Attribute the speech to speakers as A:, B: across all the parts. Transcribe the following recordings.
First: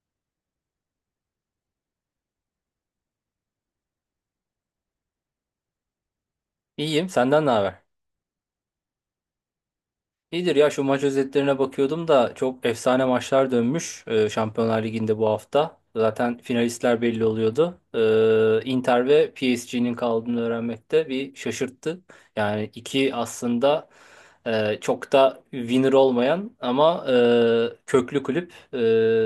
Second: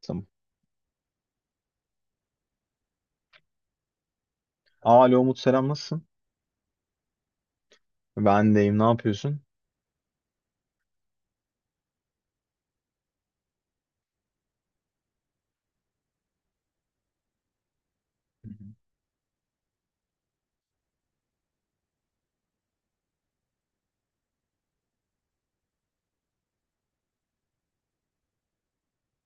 A: Tamam. Alo Umut, selam, nasılsın?
B: İyiyim. Senden ne haber?
A: Ben deyim, ne yapıyorsun?
B: İyidir ya, şu maç özetlerine bakıyordum da çok efsane maçlar dönmüş Şampiyonlar Ligi'nde bu hafta. Zaten finalistler belli oluyordu. Inter ve PSG'nin kaldığını öğrenmek de bir şaşırttı. Yani iki aslında çok da winner olmayan ama köklü kulüp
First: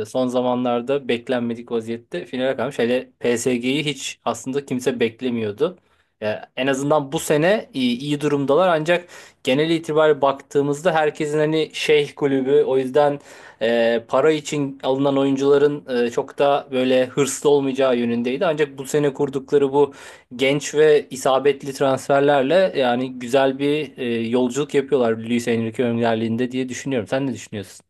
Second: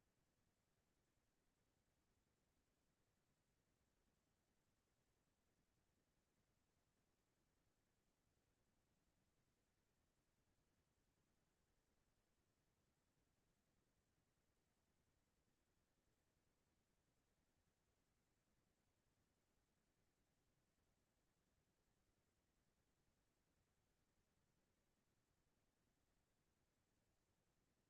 B: son zamanlarda beklenmedik vaziyette finale kalmış. Hele PSG'yi hiç aslında kimse beklemiyordu. Ya en azından bu sene iyi durumdalar, ancak genel itibariyle baktığımızda herkesin hani şeyh kulübü, o yüzden para için alınan oyuncuların çok da böyle hırslı olmayacağı yönündeydi. Ancak bu sene kurdukları bu genç ve isabetli transferlerle yani güzel bir yolculuk yapıyorlar Luis Enrique önderliğinde diye düşünüyorum. Sen ne düşünüyorsun?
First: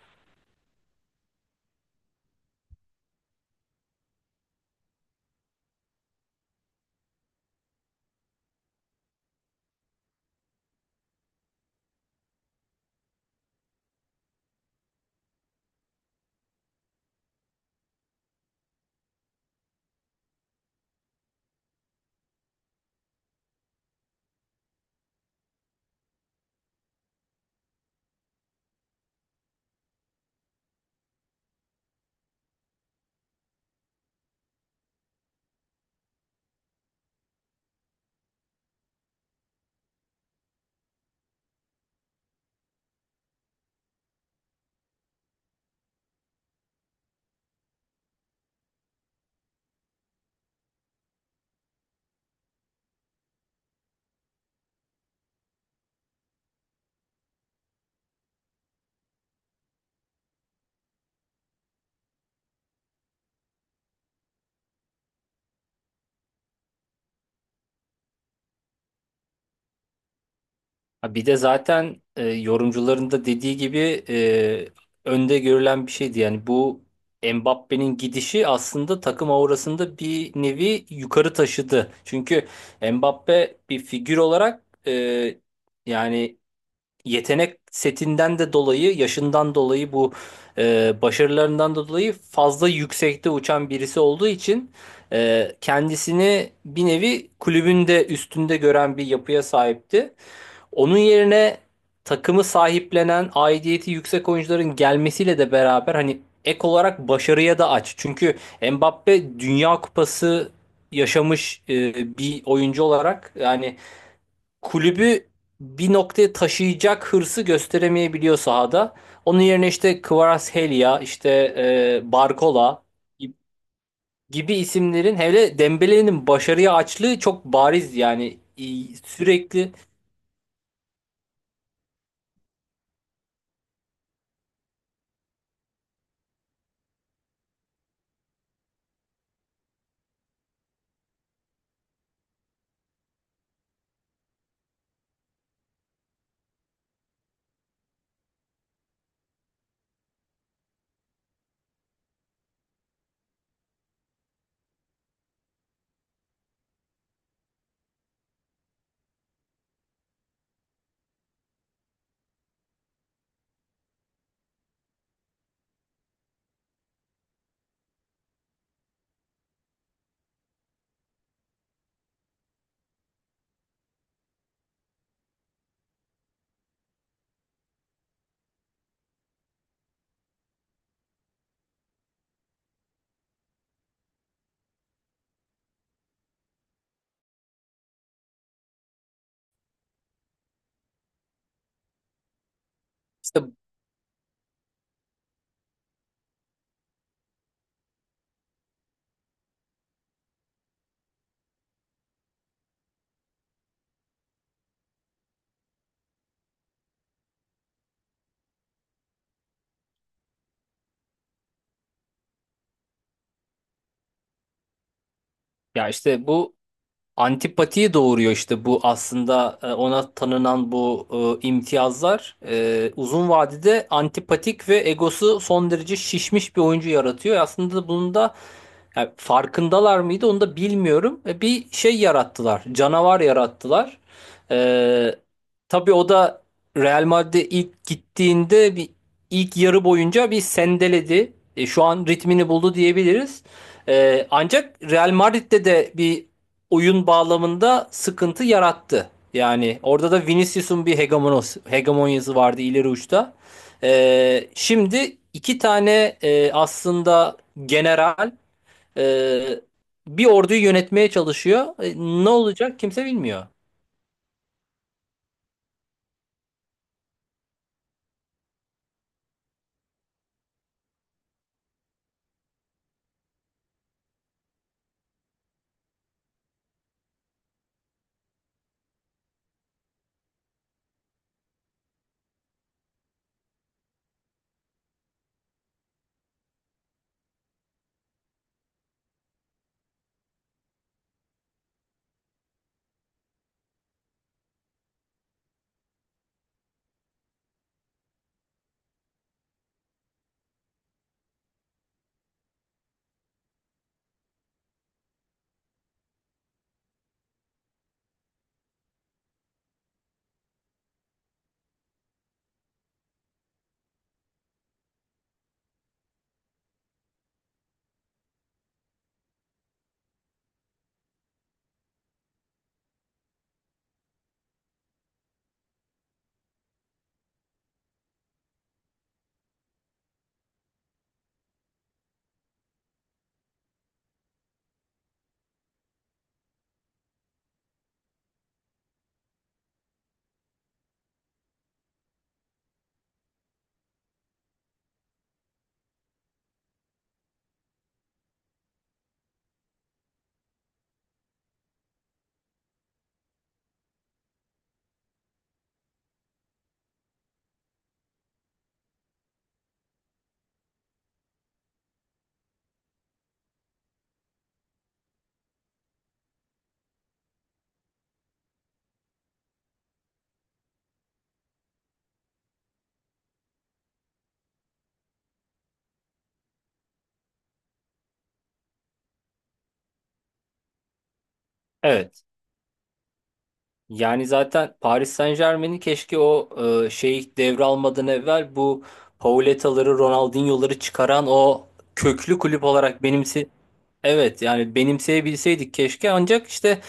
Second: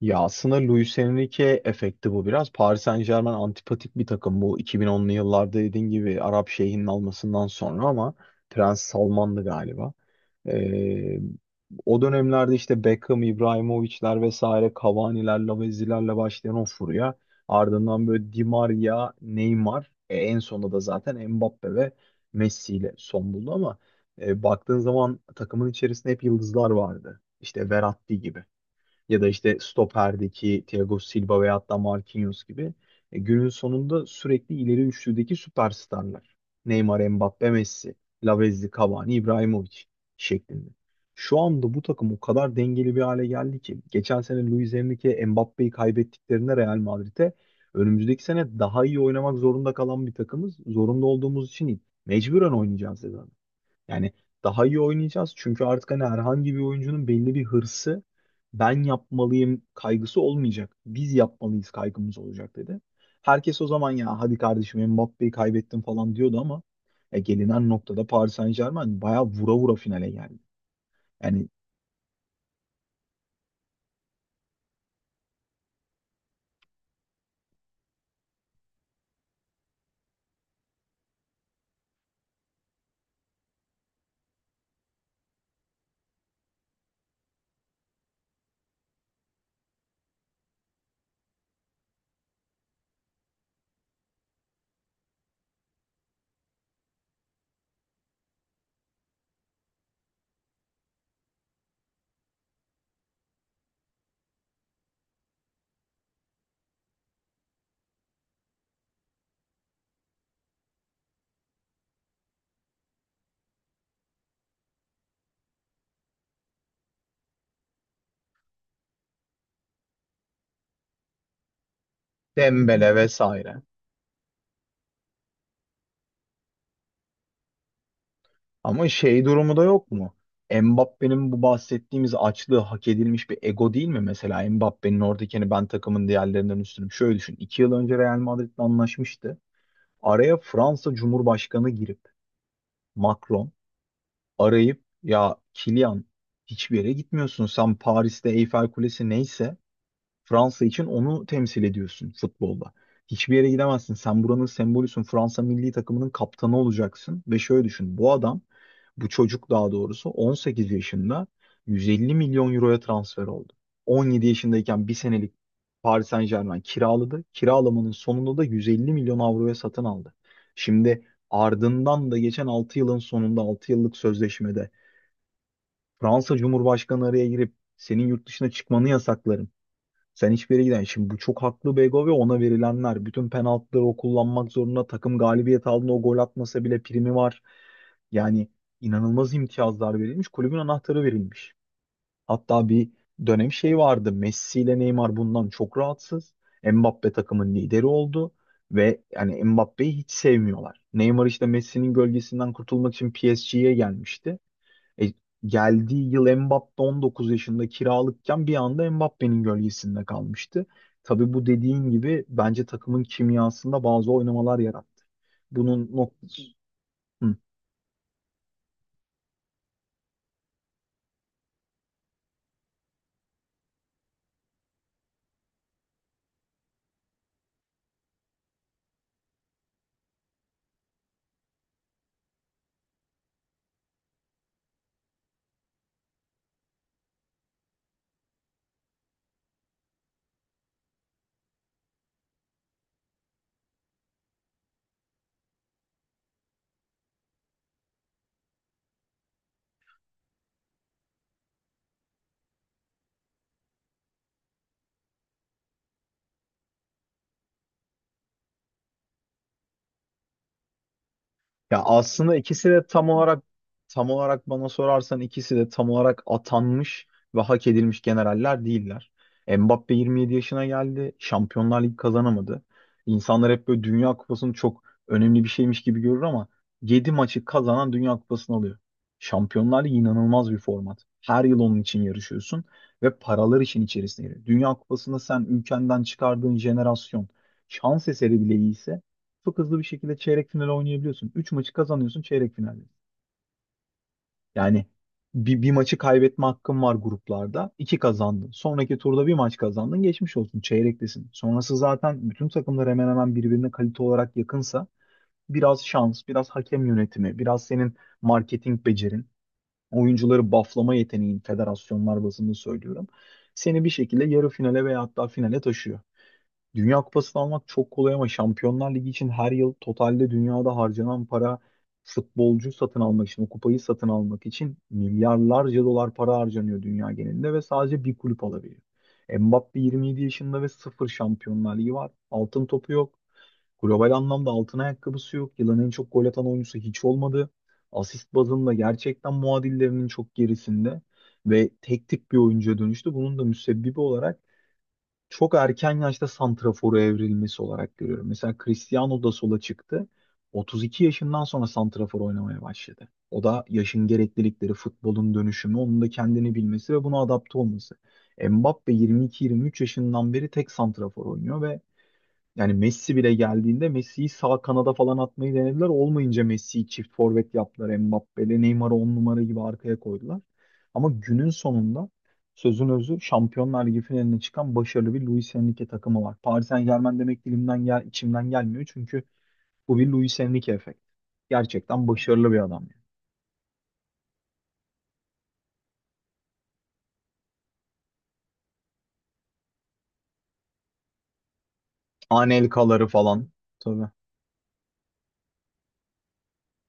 A: Ya aslında Luis Enrique efekti bu biraz. Paris Saint-Germain antipatik bir takım, bu 2010'lu yıllarda dediğin gibi Arap Şeyh'inin almasından sonra, ama Prens Salman'dı galiba. Ee, o dönemlerde işte Beckham, İbrahimovic'ler vesaire, Cavani'ler, Lavezzi'lerle başlayan o furya. Ardından böyle Di Maria, Neymar, en sonunda da zaten Mbappe ve Messi ile son buldu, ama baktığın zaman takımın içerisinde hep yıldızlar vardı. İşte Verratti gibi, ya da işte stoperdeki Thiago Silva veya hatta Marquinhos gibi, günün sonunda sürekli ileri üçlüdeki süperstarlar. Neymar, Mbappe, Messi, Lavezzi, Cavani, Ibrahimovic şeklinde. Şu anda bu takım o kadar dengeli bir hale geldi ki geçen sene Luis Enrique, Mbappe'yi kaybettiklerinde Real Madrid'e, önümüzdeki sene daha iyi oynamak zorunda kalan bir takımız. Zorunda olduğumuz için değil, mecburen oynayacağız dedi adam. Yani daha iyi oynayacağız, çünkü artık hani herhangi bir oyuncunun belli bir hırsı, ben yapmalıyım kaygısı olmayacak. Biz yapmalıyız kaygımız olacak dedi. Herkes o zaman ya hadi kardeşim Mbappe'yi kaybettim falan diyordu, ama gelinen noktada Paris Saint-Germain bayağı vura vura finale geldi.
B: Ha, bir de
A: Yani
B: zaten yorumcuların da dediği gibi önde görülen bir şeydi. Yani bu Mbappe'nin gidişi aslında takım aurasında bir nevi yukarı taşıdı. Çünkü Mbappe bir figür olarak yani yetenek setinden de dolayı, yaşından dolayı bu başarılarından da dolayı fazla yüksekte uçan birisi olduğu için kendisini bir nevi kulübün de üstünde gören bir yapıya sahipti. Onun yerine takımı sahiplenen, aidiyeti yüksek oyuncuların gelmesiyle de beraber hani ek olarak başarıya da aç. Çünkü Mbappe Dünya Kupası yaşamış bir oyuncu olarak yani kulübü bir noktaya taşıyacak hırsı gösteremeyebiliyor sahada. Onun yerine işte Kvaratskhelia, işte Barcola
A: Dembele vesaire.
B: gibi isimlerin, hele Dembele'nin başarıya açlığı çok bariz. Yani
A: Ama şey durumu da
B: sürekli
A: yok mu? Mbappe'nin bu bahsettiğimiz açlığı hak edilmiş bir ego değil mi? Mesela Mbappe'nin oradaki hani ben takımın diğerlerinden üstünüm. Şöyle düşün. 2 yıl önce Real Madrid'le anlaşmıştı. Araya Fransa Cumhurbaşkanı girip, Macron arayıp, ya Kilian, hiçbir yere gitmiyorsun. Sen Paris'te Eyfel Kulesi neyse, Fransa için onu temsil ediyorsun futbolda. Hiçbir yere gidemezsin. Sen buranın sembolüsün. Fransa milli takımının kaptanı olacaksın. Ve şöyle düşün. Bu adam, bu çocuk daha doğrusu, 18 yaşında 150 milyon euroya transfer oldu. 17 yaşındayken bir senelik Paris Saint-Germain kiraladı. Kiralamanın sonunda da 150 milyon avroya satın aldı. Şimdi ardından da geçen 6 yılın sonunda, 6 yıllık sözleşmede, Fransa Cumhurbaşkanı araya girip, senin yurt dışına çıkmanı yasaklarım, sen hiçbir yere giden. Şimdi bu çok haklı Bego ve ona verilenler. Bütün penaltıları o kullanmak zorunda. Takım galibiyet aldığında o gol atmasa bile primi var. Yani inanılmaz imtiyazlar verilmiş. Kulübün anahtarı verilmiş. Hatta bir
B: işte
A: dönem şey vardı. Messi ile Neymar bundan çok rahatsız. Mbappe takımın lideri oldu. Ve yani Mbappe'yi hiç sevmiyorlar. Neymar işte Messi'nin gölgesinden kurtulmak için PSG'ye gelmişti. E, geldiği yıl Mbappe 19 yaşında kiralıkken, bir anda Mbappe'nin gölgesinde kalmıştı. Tabii bu dediğin gibi, bence takımın kimyasında bazı oynamalar yarattı. Bunun
B: ya, işte
A: nok-
B: bu
A: Hı.
B: antipatiyi doğuruyor işte. Bu aslında ona tanınan bu imtiyazlar, uzun vadede antipatik ve egosu son derece şişmiş bir oyuncu yaratıyor. Aslında bunun da yani farkındalar mıydı, onu da bilmiyorum. Bir şey yarattılar. Canavar yarattılar. E, tabii o da Real Madrid'e ilk gittiğinde bir ilk yarı boyunca bir sendeledi. Şu an ritmini buldu diyebiliriz. Ancak Real Madrid'de de bir oyun bağlamında sıkıntı yarattı. Yani orada da hegemonyası vardı ileri uçta. Şimdi iki tane aslında general ee, bir orduyu yönetmeye çalışıyor.
A: Ya
B: Ne
A: aslında ikisi
B: olacak,
A: de
B: kimse bilmiyor.
A: tam olarak, bana sorarsan ikisi de tam olarak atanmış ve hak edilmiş generaller değiller. Mbappe 27 yaşına geldi. Şampiyonlar Ligi kazanamadı. İnsanlar hep böyle Dünya Kupası'nı çok önemli bir şeymiş gibi görür, ama 7 maçı kazanan Dünya Kupası'nı alıyor. Şampiyonlar Ligi inanılmaz bir format. Her yıl onun için yarışıyorsun ve paralar için içerisine giriyor. Dünya Kupası'nda sen ülkenden çıkardığın jenerasyon şans eseri bile iyiyse, çok hızlı bir şekilde çeyrek final oynayabiliyorsun. 3 maçı kazanıyorsun çeyrek finalde. Yani bir maçı kaybetme hakkın var gruplarda. 2 kazandın. Sonraki turda bir maç kazandın. Geçmiş olsun. Çeyrektesin. Sonrası zaten, bütün takımlar hemen hemen birbirine kalite olarak yakınsa, biraz şans, biraz hakem yönetimi, biraz senin marketing becerin, oyuncuları bufflama yeteneğin, federasyonlar bazında söylüyorum, seni bir şekilde yarı finale veya hatta finale taşıyor. Dünya Kupası'nı almak çok kolay, ama Şampiyonlar Ligi için her yıl totalde dünyada harcanan para, futbolcu satın almak için, o kupayı satın almak için milyarlarca dolar para harcanıyor dünya genelinde ve sadece bir kulüp alabiliyor. Mbappe 27 yaşında ve sıfır Şampiyonlar Ligi var. Altın topu yok. Global anlamda altın ayakkabısı yok. Yılın en çok gol atan oyuncusu hiç olmadı. Asist bazında gerçekten muadillerinin çok gerisinde ve tek tip bir oyuncuya dönüştü. Bunun da müsebbibi olarak çok erken yaşta santrafora evrilmesi olarak görüyorum. Mesela Cristiano da sola çıktı. 32 yaşından sonra santrafor oynamaya başladı. O da yaşın gereklilikleri, futbolun dönüşümü, onun da kendini bilmesi ve buna adapte olması. Mbappe 22-23 yaşından beri tek santrafor oynuyor ve yani Messi bile geldiğinde, Messi'yi sağ kanada falan atmayı denediler. Olmayınca Messi'yi çift forvet yaptılar. Mbappe'yle Neymar'ı 10 numara gibi arkaya koydular. Ama günün sonunda, sözün özü, Şampiyonlar Ligi finaline çıkan başarılı bir Luis Enrique takımı var. Paris Saint-Germain demek dilimden içimden gelmiyor, çünkü bu bir Luis Enrique efekt. Gerçekten
B: Evet.
A: başarılı bir adam, yani.
B: Yani zaten Paris Saint-Germain'in, keşke o devralmadan evvel bu Pauleta'ları, Ronaldinho'ları çıkaran o köklü kulüp olarak
A: Anelka'ları
B: benimsi...
A: falan. Tabii.
B: Evet, yani benimseyebilseydik keşke, ancak işte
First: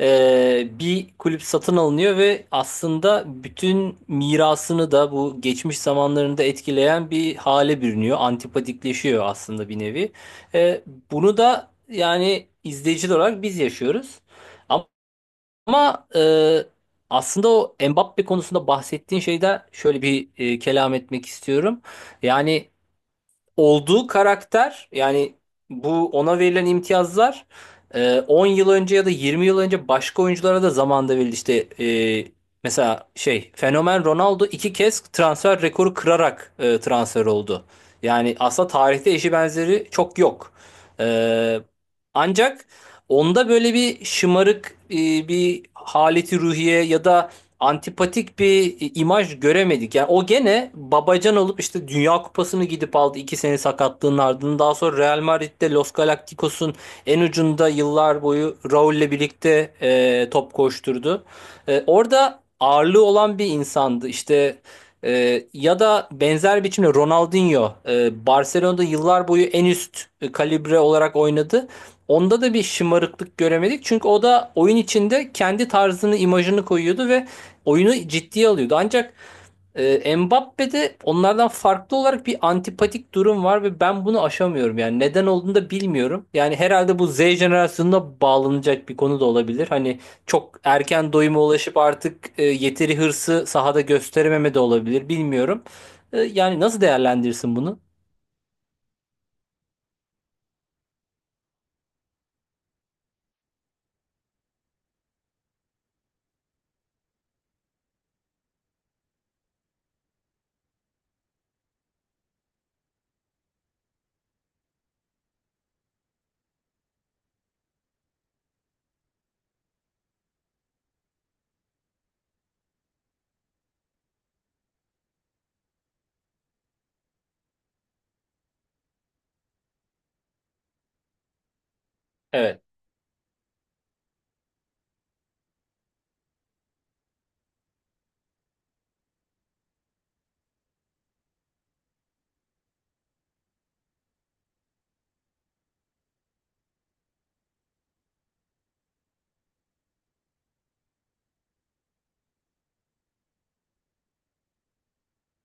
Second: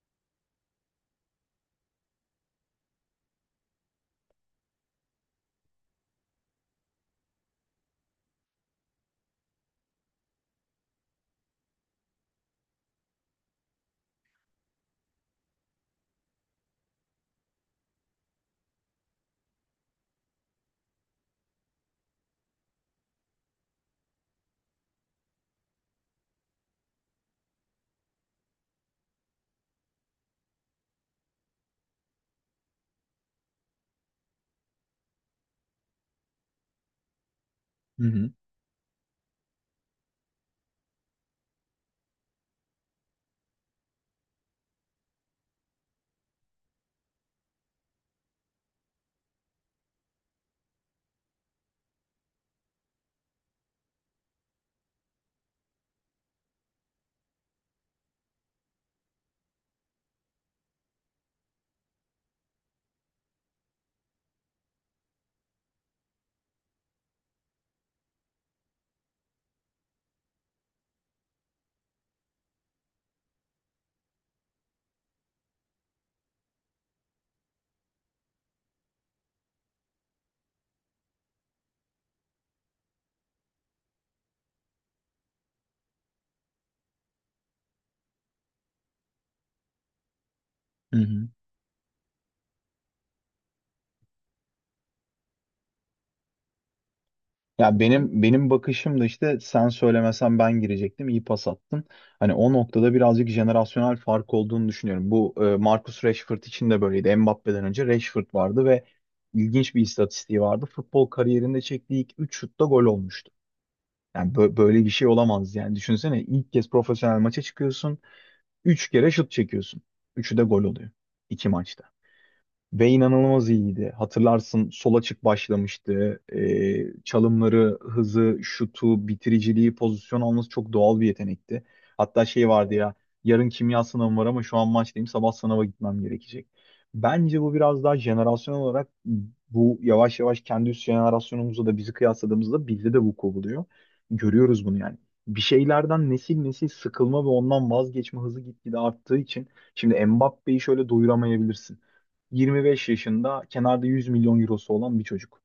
B: bir kulüp satın alınıyor ve aslında bütün mirasını da bu geçmiş zamanlarında etkileyen bir hale bürünüyor. Antipatikleşiyor aslında bir nevi. Eee, Bunu da yani izleyiciler olarak biz yaşıyoruz. Ama aslında o Mbappe konusunda bahsettiğin şeyde şöyle bir kelam etmek istiyorum. Yani olduğu karakter yani bu ona verilen imtiyazlar 10 yıl önce ya da 20 yıl önce başka oyunculara da zamanında verildi. İşte mesela şey Fenomen Ronaldo iki kez transfer rekoru kırarak transfer oldu.
A: Hı hı.
B: Yani aslında tarihte eşi benzeri çok yok. E, Ancak onda böyle bir şımarık bir haleti ruhiye ya da antipatik bir imaj göremedik. Yani o gene babacan olup işte Dünya Kupası'nı gidip aldı iki sene sakatlığın ardından. Daha sonra Real Madrid'de Los Galacticos'un en ucunda yıllar boyu Raul'le birlikte top koşturdu. Orada ağırlığı olan bir insandı. İşte ya da benzer biçimde Ronaldinho Barcelona'da yıllar boyu en üst kalibre olarak oynadı. Onda da bir şımarıklık göremedik. Çünkü o da oyun içinde kendi tarzını, imajını koyuyordu ve oyunu ciddiye alıyordu. Ancak Mbappe'de onlardan farklı olarak bir antipatik durum var ve ben bunu aşamıyorum. Yani neden olduğunu da bilmiyorum. Yani herhalde bu Z jenerasyonuna bağlanacak bir konu da olabilir. Hani çok
A: Hı
B: erken
A: hı.
B: doyuma ulaşıp artık yeteri hırsı sahada gösterememe de olabilir. Bilmiyorum. Yani nasıl değerlendirirsin
A: Ya
B: bunu?
A: benim bakışım da, işte sen söylemesen ben girecektim, iyi pas attın. Hani o noktada birazcık jenerasyonel fark olduğunu düşünüyorum. Bu Marcus Rashford için de böyleydi. Mbappe'den önce Rashford vardı ve ilginç bir istatistiği vardı. Futbol kariyerinde çektiği ilk 3 şutta gol olmuştu. Yani böyle bir şey olamaz yani. Düşünsene ilk kez profesyonel maça çıkıyorsun, 3 kere şut çekiyorsun. Üçü de gol oluyor. İki maçta. Ve inanılmaz iyiydi. Hatırlarsın, sol açık başlamıştı. Çalımları, hızı, şutu, bitiriciliği, pozisyon alması çok doğal bir yetenekti. Hatta şey
B: Evet,
A: vardı ya, yarın kimya sınavım var ama şu an maçtayım, sabah sınava gitmem gerekecek. Bence bu biraz daha jenerasyon olarak, bu yavaş yavaş kendi üst jenerasyonumuzla da bizi kıyasladığımızda bizde de vuku buluyor. Görüyoruz bunu yani. Bir şeylerden nesil nesil sıkılma ve ondan vazgeçme hızı gitgide arttığı için, şimdi Mbappé'yi şöyle doyuramayabilirsin. 25 yaşında kenarda 100 milyon eurosu olan bir çocuk.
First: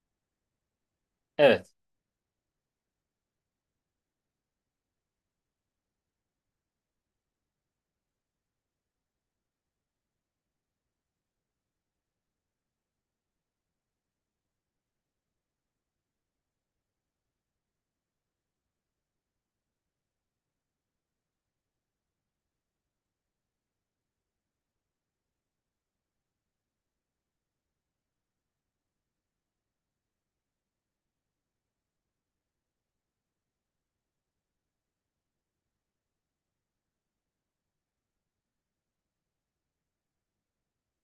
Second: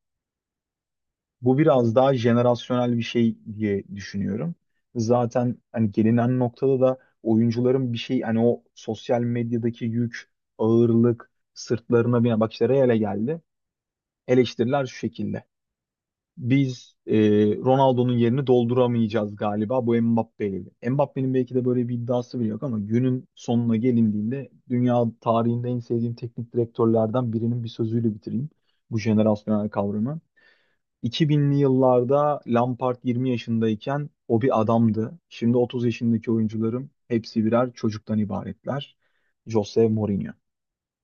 A: Bu
B: evet,
A: biraz daha jenerasyonel bir şey diye düşünüyorum. Zaten hani gelinen noktada da oyuncuların bir şey, hani o sosyal medyadaki yük, ağırlık, sırtlarına binen, bak işte Real'e geldi. Eleştiriler şu şekilde, biz Ronaldo'nun yerini dolduramayacağız galiba bu Mbappe'yle. Mbappe'nin belki de böyle bir iddiası bile yok, ama günün sonuna gelindiğinde, dünya tarihinde en sevdiğim teknik direktörlerden birinin bir sözüyle bitireyim bu jenerasyonel kavramı. 2000'li yıllarda Lampard 20 yaşındayken o bir adamdı. Şimdi 30 yaşındaki oyuncuların hepsi birer çocuktan ibaretler. Jose Mourinho.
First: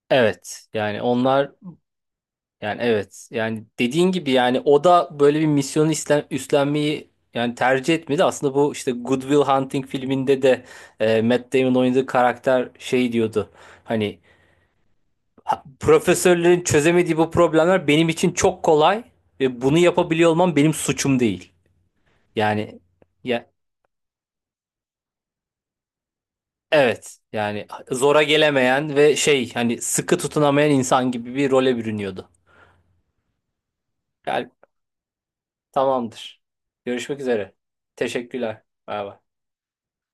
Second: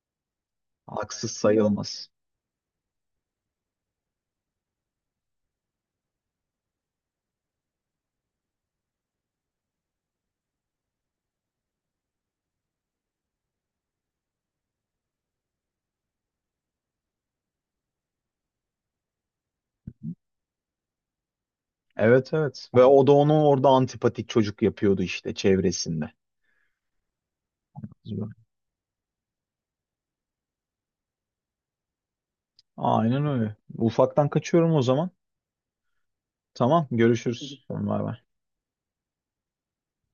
B: evet. Yani
A: Haksız
B: onlar...
A: sayılmaz.
B: Yani evet. Yani dediğin gibi yani o da böyle bir misyonu üstlenmeyi yani tercih etmedi. Aslında bu işte Good Will Hunting filminde de Matt Damon oynadığı karakter şey diyordu. Hani " profesörlerin çözemediği bu problemler benim için çok kolay ve bunu yapabiliyor olmam benim suçum değil.
A: Evet, evet.
B: Yani
A: Ve o da onu
B: ya
A: orada antipatik çocuk yapıyordu işte çevresinde.
B: evet. Yani zora gelemeyen ve şey hani sıkı tutunamayan insan gibi bir role bürünüyordu.
A: Aynen öyle. Ufaktan
B: Yani
A: kaçıyorum o zaman.
B: tamamdır.
A: Tamam,
B: Görüşmek üzere.
A: görüşürüz. Bay bay.
B: Teşekkürler. Bay bay.